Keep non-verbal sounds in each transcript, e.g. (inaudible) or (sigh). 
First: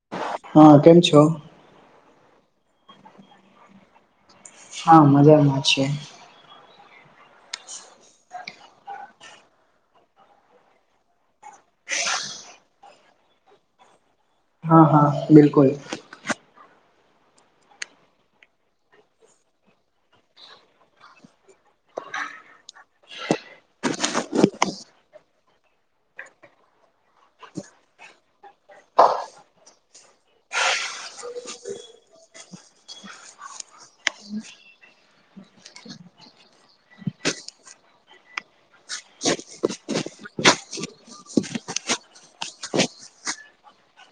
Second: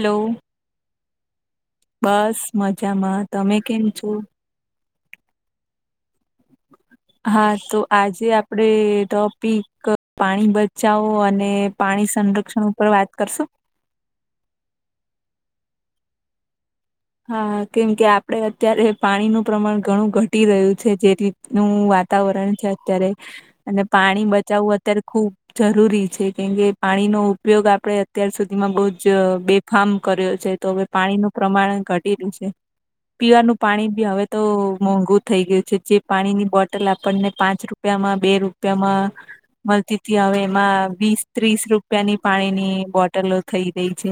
Hello હા કેમ છો. બસ મજામાં તમે કેમ છો. હા મજામાં છે. (inaudible) હા તો આજે આપડ ટોપિક પાણી બચાવો અને. પાણી સંરક્ષણ ઉપર વાત કરશો. હા હા બિલકુલ. હા કેમ કે આપડે અત્યારે પાણીનું પ્રમાણ ઘણું ઘટી રહ્યું છે જેથી. નું વાતાવરણ છે અત્યારે અને પાણી બચાવવું અત્યારે ખુબ. જરૂરી છે કેમકે પાણીનો ઉપયોગ આપણે અત્યાર સુધીમાં બહુ જ બેફામ કર્યો છે તો હવે. પાણીનું પ્રમાણ ઘટીલ્યું છે. પીવાનું પાણી બી હવે તો મોંઘુ થઈ ગયું છે જે પાણી ની બોટલ આપણને પાંચ રૂપ. રૂપિયામાં બે રૂપિયામાં મળતીથી હવે એમાં વીસ ત્રીસ રૂપિયાની પાણીની બોટલો થઈ રઈ છે.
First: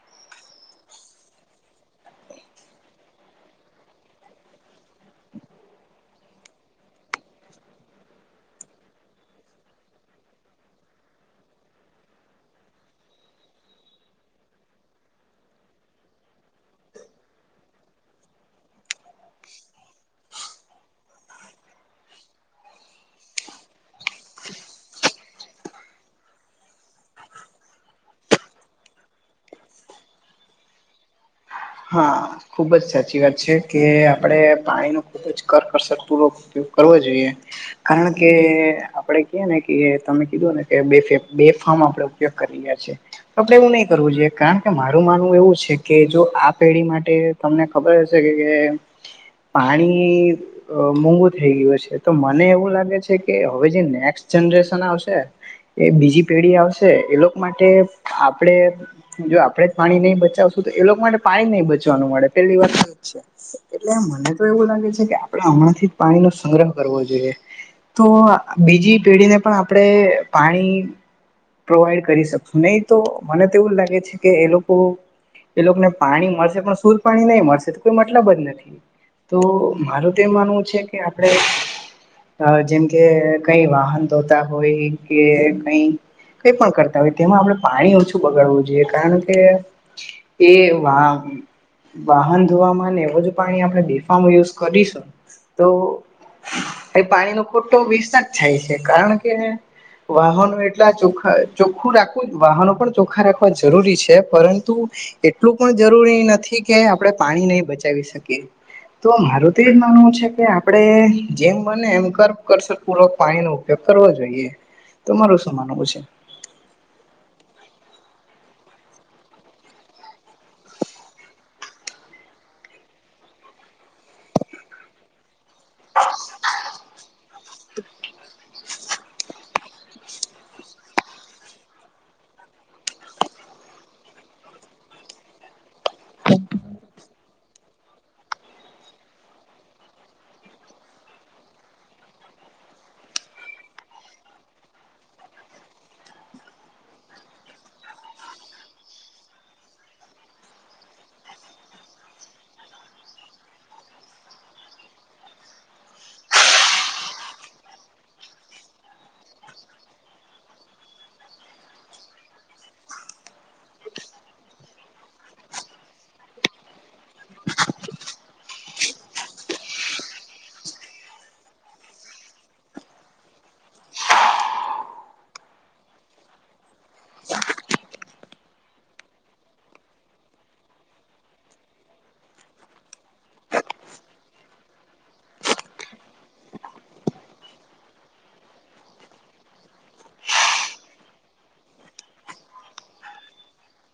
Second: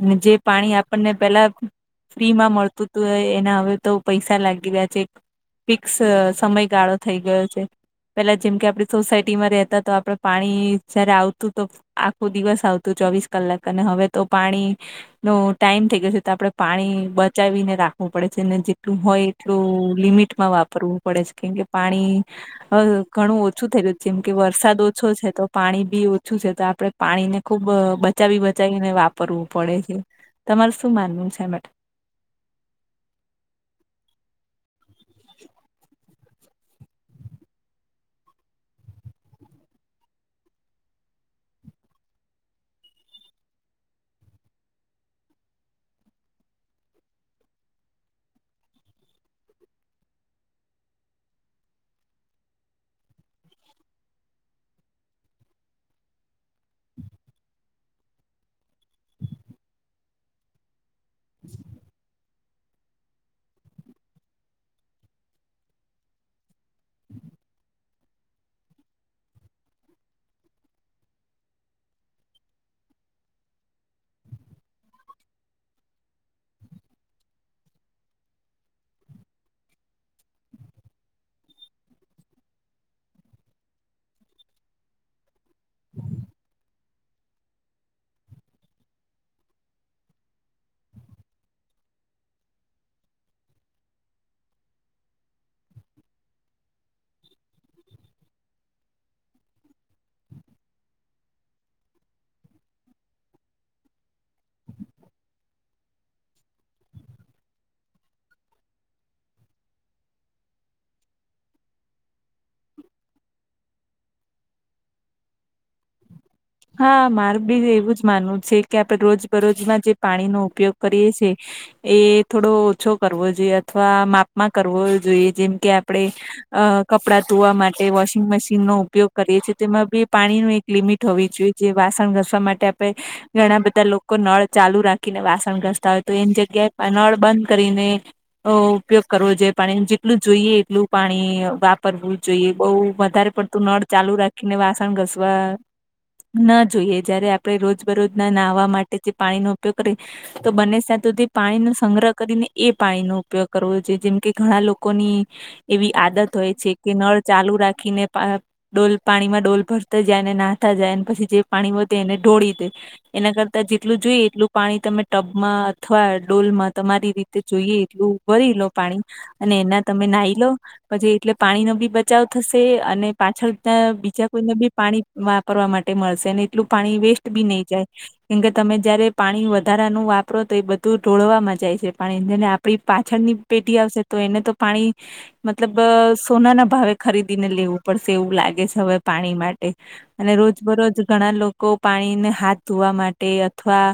અને જે પાણી આપણને પેલા ફ્રી માં મળતું તુંય એના હવે તો પૈસા લાગી રહ્યા છે ફિક્સ સમયગાળો થઈ ગયો છે. પેલા જેમ કે આપડી સોસાયટીમાં રહેતા તો આપડે પાણી જયારે આવતું તો આખું દિવસ આવતું ચોવીસ કલાક અને હવે તો પાણી નો ટાઈમ થઈ ગયો છે તો આપડ પાણી બચાવીને રાખવું પડે છે અને જેટલું હોય એટલું લિમિટમાં વાપ ફરવું પડે છે કેમ કે પાણી હ ઘણું ઓછું થઈ રહું છે જેમ કે વરસાદ ઓછો છે તો પાણી બી ઓછું છે તો આપડે પાણી ને ખુબ બચાવી બચાવીને વાપરવું પડે છે તમાર શું માનવું છે એ માટે હા ખુબ જ સાચી વાત છે કે આપણે પાણી ન ખુબ જ કરકસટ પૂરો તો કરવો જોઈએ કારણ કે આપડે કએ ને કે તમે કીધુંને કે બે બેફામ આપડે ઉપયોગ કરી રહ્યા છીએ આપડે એવું નહી કરવું જોઈએ કારણ કે મારું માનવું એવું છે કે જો આ પેઢી માટે તમને ખબર હશે કે કે પાણી અ મોઘુ થઈ ગયું છે તો મને એવું લાગે છે કે હવે જે નેક્સ્ટ જનરેશન આવશે એ બીજી પેઢી આવશે એ લોકો માટે આપડે જો આપડે પાણી નહી બચાવશું તો એ લોકો માટે પાણી નહી બચવાનું મળે પેલી વાત તો જ છે. એટલે મને તો એવું લાગે છે કે આપડે હમણાં જ પાણી નો સંગ્રહ કરવો જોઈએ. તો બીજી પેઢીને પણ આપણે પાણી પ્રોવાઈડ કરી શકશું નહી તો મને તો એવું જ લાગે છે કે એ લોકો એ લોકોને પાણી મળશે પણ સુધા પાણી નહી મળશે તો કોઈ મતલબ જ નથી. તો મારું તો એ માનવું છે કે આપડે અ જેમ કે કઈ વાહન ધોતા હોય કે કઈ કઈ પણ કરતા હોય તેમાં આપણે પાણી ઓછું બગાડવું જોઈએ કારણ કે એ વાહ વાહન ધોવામાં ને એવું જ પાણી આપણે બેફામો યુઝ કરીશું તો એ પાણી નો ખોટો વિસ જ થાય છે કારણ કે વાહનો એટલા ચોખા ચોખ્ખું રાખવું વાહનો પણ ચોખા રાખવા જરૂરી છે પરંતુ એટલું પણ જરૂરી નથી કે આપણે પાણી નહી બચાવી શકીએ. તો મારું તો એજ માનવું છે કે આપડે જેમ બને એમ કર કરશું પૂરો પાણી નું ઉપયોગ કરવો જોઈએ તો મારું શું માનવું છે. હા મારે બી એવું જ માનવું છે કે આપડે રોજ બરોજમાં જે પાણીનો ઉપયોગ કરીએ છે. એ થોડો ઓછો કરવો જોઈએ અથવા માપ માં કરવો જોઈએ જેમ કે આપડે અ કપડા ધોવા માટે વોશિંગ મશીનનો ઉપ ઉપયોગ કરીએ છીએ તેમાં બી પાણી નો એક લિમિટ હોવી જે જે વાસણ ઘસવા માટે આપણે ઘણા બધા લોકો નળ ચાલુ રાખીને વાસણ ઘસ તા તો એન જગ્યાએ પ નળ બંધ કરીને ઓ ઉપયોગ કરવો જોઈએ પાણી જેટલું જોઈએ એટલું પાણી વાપરવું જોઈએ બહુ વધારે પડ તું નળ ચાલુ રાખીને વાસણ ઘસવા ના જોઈએ જયારે આપણે રોજ બરોજ ના નાહવા માટે જે પાણીનો ઉપયોગ કરીએ તો બંને સાત સુધી પાણી ન સંગ્રહ કરીને એ પાણીનો ઉપયોગ કરવો જોઈએ જેમ કે ઘણા લોકોની એવી આદત હોય છે કે નળ ચાલુ રાખીને પણ ડોલ પાણીમાં ડોલ ભરતા જાયને નાહતા જાય પછી જે પાણીમાં એને ઢોળી દે. એના કરતા જેટલું જોઈએ એટલું પાણી તમે ટબમાં અથવા ડોલમાં તમારી રીતે જોઈએ એટલું ભરી લો પાણી અને એના તમે નાહી લો પછી એટલે પાણી નો બી બચાવ થશે અને પાછળ ત બીજા કોઈને બી પાણી વા વાપરવા માટે મળશે અને એટલું પાણી વેસ્ટ બી નહી જાય. કેમ કે તમે જયારે પાણી વધારા નું વાપરો તો એ બધું ઢોળવાવામાં જાય છે પણ જેને આપણી પાછળની પેટી આવશે તો એને તો પાણી મતલબ સોનાના ભાવે ખરીદીને લેવું પડશે એવું લાગે છે હવે પાણી માટે. અને રોજ બરોજ ઘણા લોકો પાણીને હાથ ધોવા માટે અથવા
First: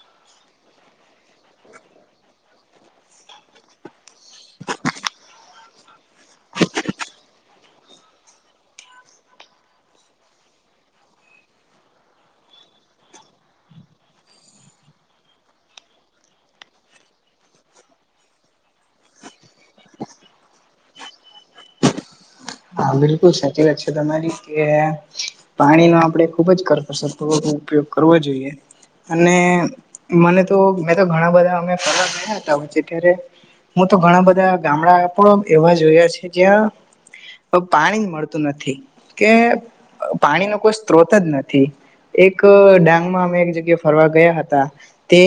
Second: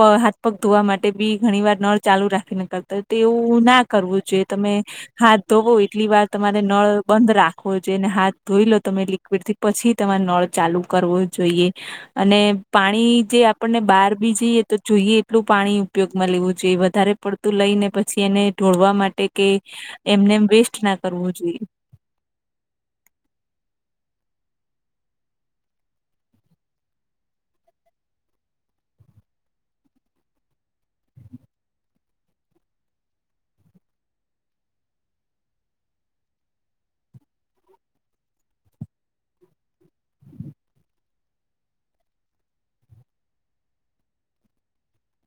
પા હાથ પગ ધોવા માટે બી ઘણી વાર નળ ચાલુ રાખી નેકળતા હોય તો એવું ના કરવું જોઈએ તમે હાથ ધોવો એટલી વાર તમારે નળ બંધ રાખવો જેને હાથ ધોઈ લો તમે લિક્વિડથી પછી તમારે નળ ચાલુ કરવો જોઈએ. અને પાણી જે આપણને બહાર બી જઈએ તો જોઈએ એટલું પાણી ઉપયોગમાં લેવું જોઈએ વધારે પડતું લઈ ને પછી એને ઢોળવા માટે કે એમને એમ વેસ્ટ ના કરવું જોઈએ. હા બિલકુલ સાચી વાત છે તમારી કે પાણીનો આપડે ખુબ જ કરકસ તો ઉપયોગ કરવો જોઈએ. અને મને તો મે તો ઘણા બધા અમે ફરવા ગયા હતા ત્યારે હું તો ઘણા બધા ગામડા પણ એવા જોયા છે જ્યાં પાણી જ મળતું નથી કે પાણીનો કોઈ સ્ત્રોત જ નથી. એક ડાંગમાં અમે એક જગ્યા ફરવા ગયા હતા તે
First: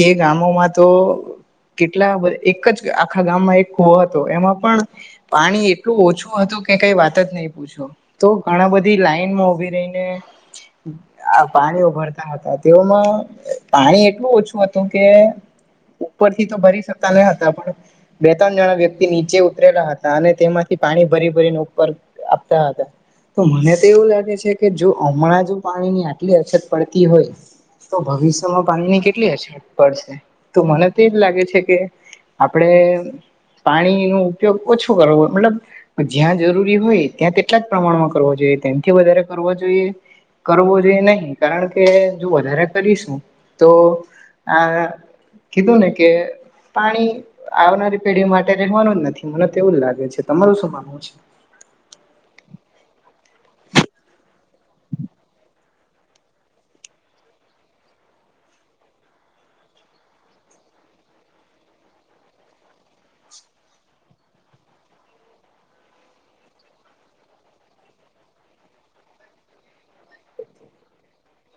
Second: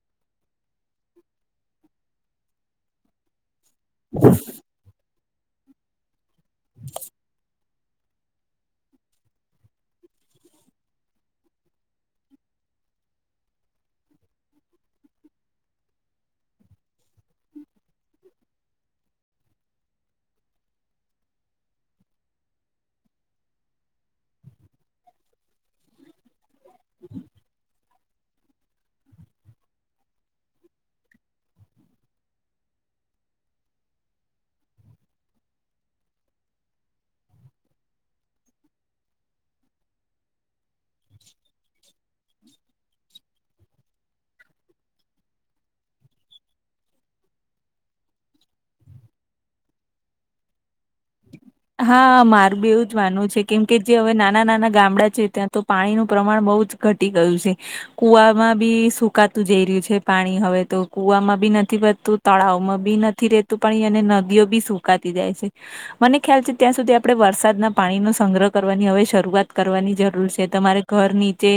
તે ગામોમાં તો કેટલા એક જ આખા ગામમાં એક ખોવાતો એમાં પણ પાણી એટલું ઓછું હતું કે કઈ વાત જ નહી પૂછો. તો ઘણા બધી લાઈનમાં ઉભી રહીને આ પાણી ઉભરતા હતા તેઓમાં પાણી એટલું ઓછું હતું કે ઉપરથી તો ભરી શકતા ના હતા પણ બે ત્રણ જણા વ્યક્તિ નીચે ઉતરેલા હતા અને તેમાંથી પાણી ભરી ભરીને ઉપર આપતા હતા. તો મને તો એવું લાગે છે કે જો હમણાં જ પાણીની આટલી અછત પડતી હોય. તો ભવિષ્યમાં પાણી ની કેટલી અછરત પડશે તો મને તો એજ લાગે છે, કે આપડે પાણી ન ઉપયોગ ઓછો કરવો મતલબ જ્યાં જરૂરી હોય ત્યાં તેટલા જ પ્રમાણમાં કર જોઈએ તેમથી વધારે કર જોઈએ કરવો જોએ નહી કારણ કે જો વધારે કરીશું તો આ કીધું ને કે પાણી આવનારી પેઢી માટે રહેવાનું જ નથી મને તેવું જ લાગે છે તમારું શું માનવું છે. હા માર બી એવું જ માનવું છે કેમ કે જે હવે નાના નાના ગામડા છે ત્યાં તો પાણીનું પ્રમાણ બહુ જ. ઘટી ગયું છે. કુવામાં બી સુકાતું જઈ રહ્યું છે પાણી હવે તો કુવામાં બી નથી વધતું તળાવમાં બી નથી રેતું પણ અને નદીઓ બી સુકાતી જાય છે મને. ખ્યાલ છે ત્યાં સુધી આપણે વરસાદના પાણીનોો સંગ્રહ કરવાની હવે શરૂઆત કરવાની જરૂર છે, તમારે ઘર નીચે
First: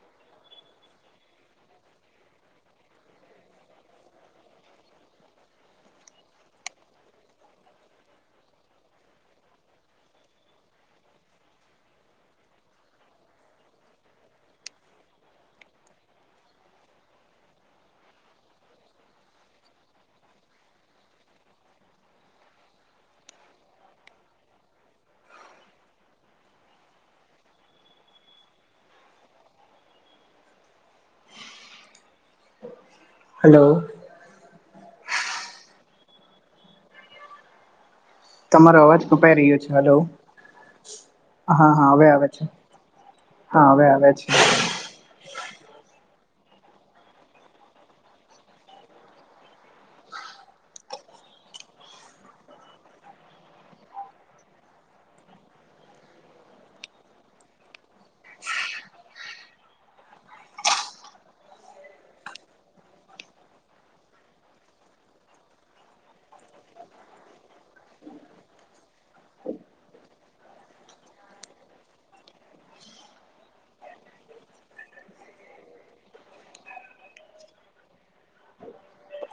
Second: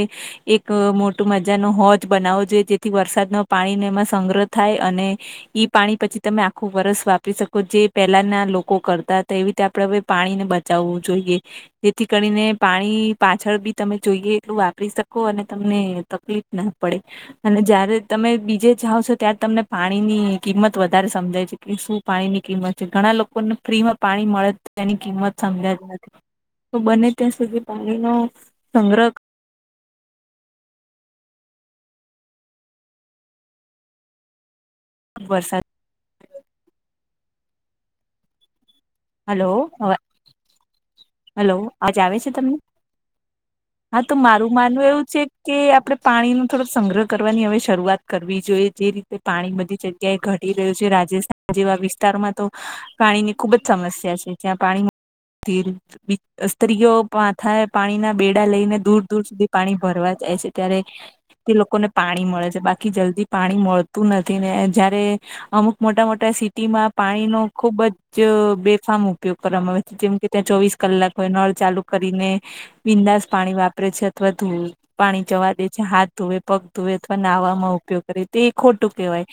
એક મોટું મજાનો હોજ બનાવવો જોઈએ જેથી વરસાદના પાણીને એમાં સંગ્રહ થાય અને ઈ પાણી પછી તમે આખું વરસ વાપરી શકો જે પેલાના લોકો કરતા તો એવી રીતે આપડણે હવે પાણી ને બચાવવું જોઈએ જેથી કરીને પાણી પાછળ બી તમે જોઈએ એટલું વાપરી શકો અને તમને લીક ના પડે અને જયારે તમે બીજે જાઓ છો ત્યારે તમને પાણી ની કિંમત વધારે સમજાય છે કે શું પાણી ની કિંમત છે ઘણા લોકોને ફ્રીમાં પાણી મળે તેની કિંમત સમજ્યા જ નથી. તો બને ત્યાં સુધી પાણીનો સંગ્રહ. હલો. વરસાદ તમારો અવાજ કપાઈ રહ્યો છે. હલો હલો હા, હા અવાજ હવે આવે છે તમને હા હવે આવે તો છે. મારું માનવું એવું છે કે આપડણે પાણી નો થોડોક સંગ્રહ કરવાની હવે શરૂઆત કરવી જોઈએ જે રીતે. તે પાણી બધી જગ્યાએ ઘટી રહ્યું છે, રાજસ્થાન જેવા વિસ્તારમાં તો પાણી ની ખુબ જ સમસ્યા છે, જ્યાં પાણીર સ્ત્રીઓ પાથા પાણીના બેડા લઈને દૂર દૂર સુધી પાણી ભરવા જાય છે, યારે તે લોકોને પાણી મળે છે બાકી જલ્દી પાણી મળતું નથી ને જયારે અમુક મોટા મોટા સિટીમાં પાણીનો ખુબ જ બેફામ ઉપયોગ કરવામાં આવે છે જેમ કે ત્યાં ચોવીસ કલાક હોય નળ ચાલુ કરીને બિંદાસ પાણી વાપરે છે અથવા ધોવ પાણી જવા દે છે હાથ ધોવે પગ ધોવે અથવા નાહવામાં ઉપયોગ કરે તો એ ખોટું કહેવાય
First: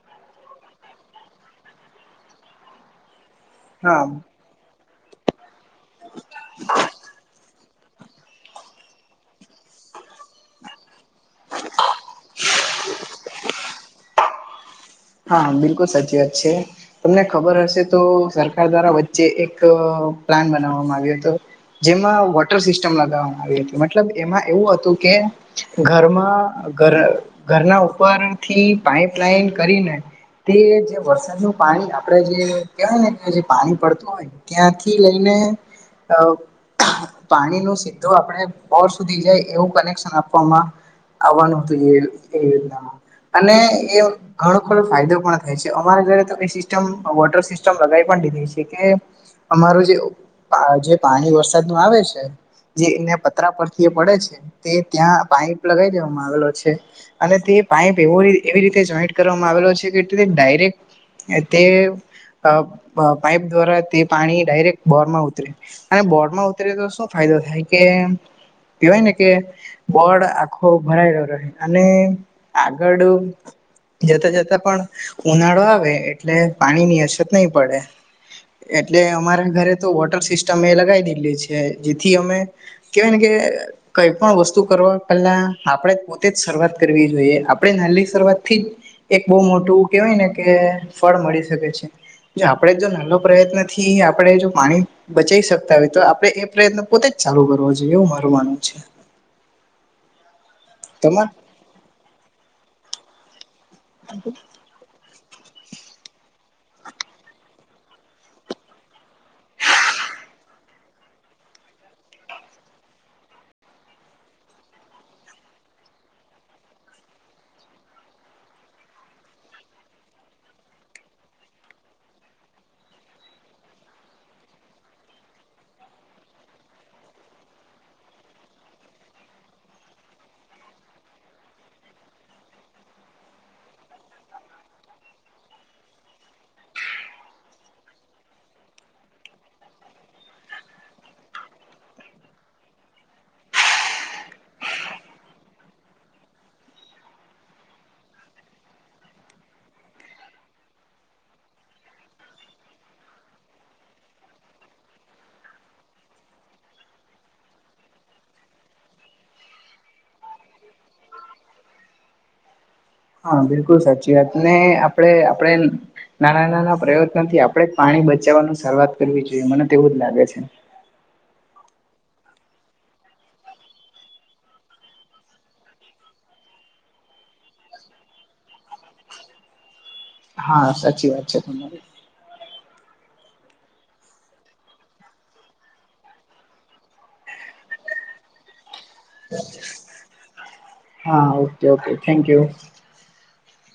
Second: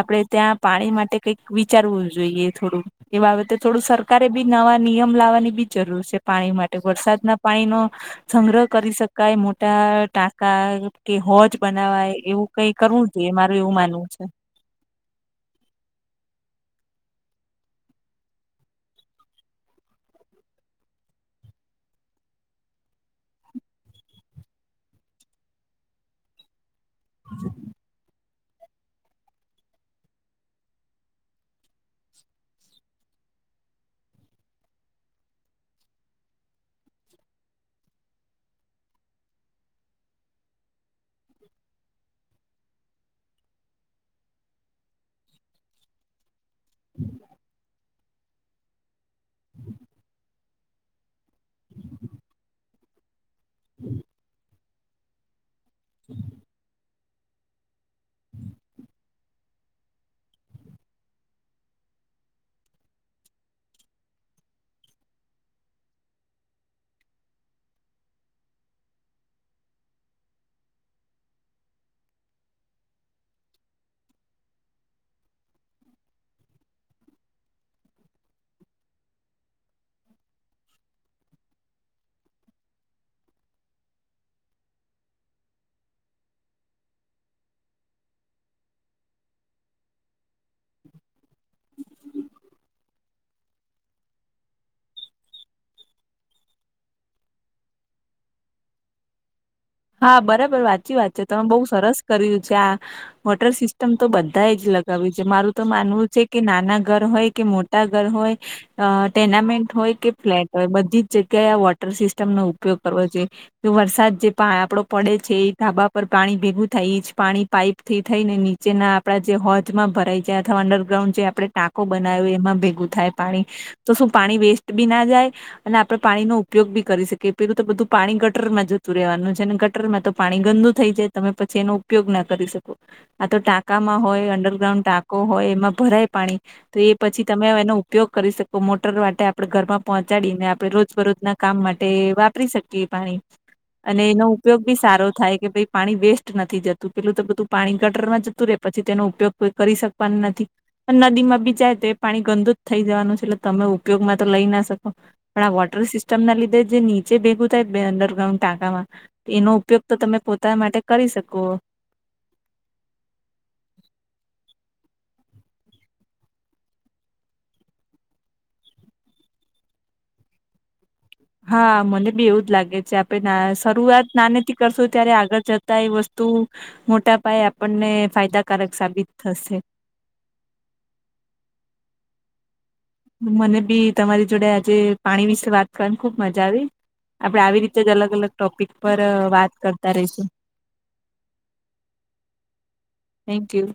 આપણે ત્યાં પાણી માટે કઈક વિચારવું જોઈએ થોડું એ બાબતે થોડું હા સરકારે બી નવા નિયમ લાવવાની બી જરૂર છે પાણી માટે વરસાદના પાણીનો સંગ્રહ કરી શકાય મોટા ટાંકા કે હોજ બનાવાય એવું કઈ કરવું જોઈએ મારું એવું માનવું છે. હા બિલકુલ સાચી વાત છે. તમને ખબર હશે તો સરકાર દ્વારા વચ્ચે એક પ્લાન બનાવવામાં આવ્યો હતો. જેમાં વોટર સિસ્ટમ લગાવવામાં આવી હતી મતલબ એમાં એવું હતું કે ઘરમાં ઘર ઘરના ઉપર થી પાઈપ લઈન કરીને તે જે વરસાદ નું પાણી આપડે જે કહેવાય ને કે જે પાણી પડતું હોય. ત્યાંથી લઈને અ પાણી ન સીધો આપણે બોર સુધી જાય એવું કનેક્શન આપવામાં આવવાનું હતું યોજનામાં અને એ ઘણો ખો ફાયદો થાય છે અમારે ઘરે તો એ સિસ્ટમ વોટર સિસ્ટમ લગાવી પણ દીધી છે કે અમારું જે જે પાણી વરસાદ નું આવે છે જેને. કત્ર પરથી પડે છે તે ત્યાં પાઈપ લગાવ દેવાવામાં આવેલો છે. અને તે પાઈપ એવ એવી રીતે જોઈન્ટ કરવામાં આવેલો છે, કે ડાયરેક્ટ તે પાઈપ દ્વારા તે પાણી ડાયરેક બોર માં ઉતરે અને બોર્ડ માં ઉતરે તો શું ફાયદો થાય કે કવાય ને કે બોળ આખો ભરાય ગયો રહે અને આગળ જતા જતા પણ ઉનાળો આવે એટલે પાણી ની અછત નહી પડે એટલે અમારા ઘરે તો વોટર સિસ્ટમ એ લગાવી દીધલી છે જેથી અમે કેવાન કે કઈ પણ વસ્તુ કરવા પહેલા આપણેે પોતે જ શરૂઆત કરવી જોઈએ આપણે નાની શરૂઆતથી જ. એક બહુ મોટું કેવાય ને કે ફળ મળી શકે છે. જો આપણેે જો નાનો પ્રયત્ન થી આપણેે જો પાણી બચી શકતા હોય તો આપડે એ પ્રયત્ન પોતે જ ચાલુ કરવો જોઈએ એવું મારું માનવું છે. હા બરાબર વાચી વાત છે તમા તમે બહુ સરસ કર્યું છે આ વોટર સિસ્ટમ તો બધા જ લગ ક છે મારું તો માનવું છે કે નાના ઘર હોય કે મોટા ઘર હોય અ ટેર્નામેન્ટ હોય કે ફ્લેટ હોય બધી જ જગ્યાએ આ વોટર સિસ્ટમનોો ઉપયોગ કરવો જોઈએ. તો વરસાદ જે. આપડો પડે છે એ ઢાબા પર પાણી ભેગું થાય ઈ જ પાણી પાઈપ થી થઈ ને નીચ. જેના આપડા જે હોજમાં ભરાઈ જાય અથવા અંડરગ્રાઉન્ડ જે આપણે ટાંકો બનાવ એમાં ભેગું થાય પાણી. તો શું પાણી વેસ્ટ બી ના જાય અને આપણે પાણી નો ઉપયોગ બી કરી શકીએ પેલું તો બધું પાણી ગટર માં જતું રહેવાનું છે. ગટરમાં તો પાણી ગંદુ થઈ જાય તમે પછી એનો ઉપયોગ ના કરી શકો આ તો ટાકામાં હોય અંડરગ્રાઉન્ડ ટાંકો હોય એમાં ભરાય પાણી. તો એ પછી તમે એનો ઉપયોગ કરી શકો મોટર માટે આપડણે ઘરમાં પહોંચાડીને આપડણે રોજબરોજ ના કામ માટે વાપરી શકીએ પાણી. અને એનો ઉપયોગ બી સારો થાય કે ભાઈ પાણી વેસ્ટ નથી જતું પેલું તો બધું પાણી ગટરમાં જતું રે પછી તેનો ઉપયોગ કોઈ કરી શકવાનું નથી. નદીમાં બી જાય તો એ પાણી ગંદુ જ થઈ જવાનું છે એટલે તમે ઉપયોગમાં તો લઈ ના શકો પણ આ વોટર સિસ્ટમ ના લીધે જે નીચે ભેગું થાય બે અંડરગ્રાન્ડ ટાંકામાં એનો ઉપયોગ તો તમે પોતા માટે કરી શકો. હા બિલકુલ સાચી વાત ને આપડે આપણે. નાના નાના પ્રયત્નથી આપણેે પાણી બચાવવાનું શરૂઆત કરવી જોઈએ મને તેવું જ લાગે છે. હા મને બી એવું જ લાગે છે આપણે શરૂઆત નાનીથી કરશું ત્યારે આગળ જતા એ વસ્તુ. મોટા પાયે આપણને ફાયદાકારક સાબિત થશે. હા સાચી વાત છે તમારી. મને બી તમારી જોડે આજે પાણી વિશે વાત કરવાની ખુબ મજા આવી. આપડે આવી રીતે જ અલગ અલગ ટોપિક પર વાત કરતા રહીશું. હા okay okay thank you. Thank you.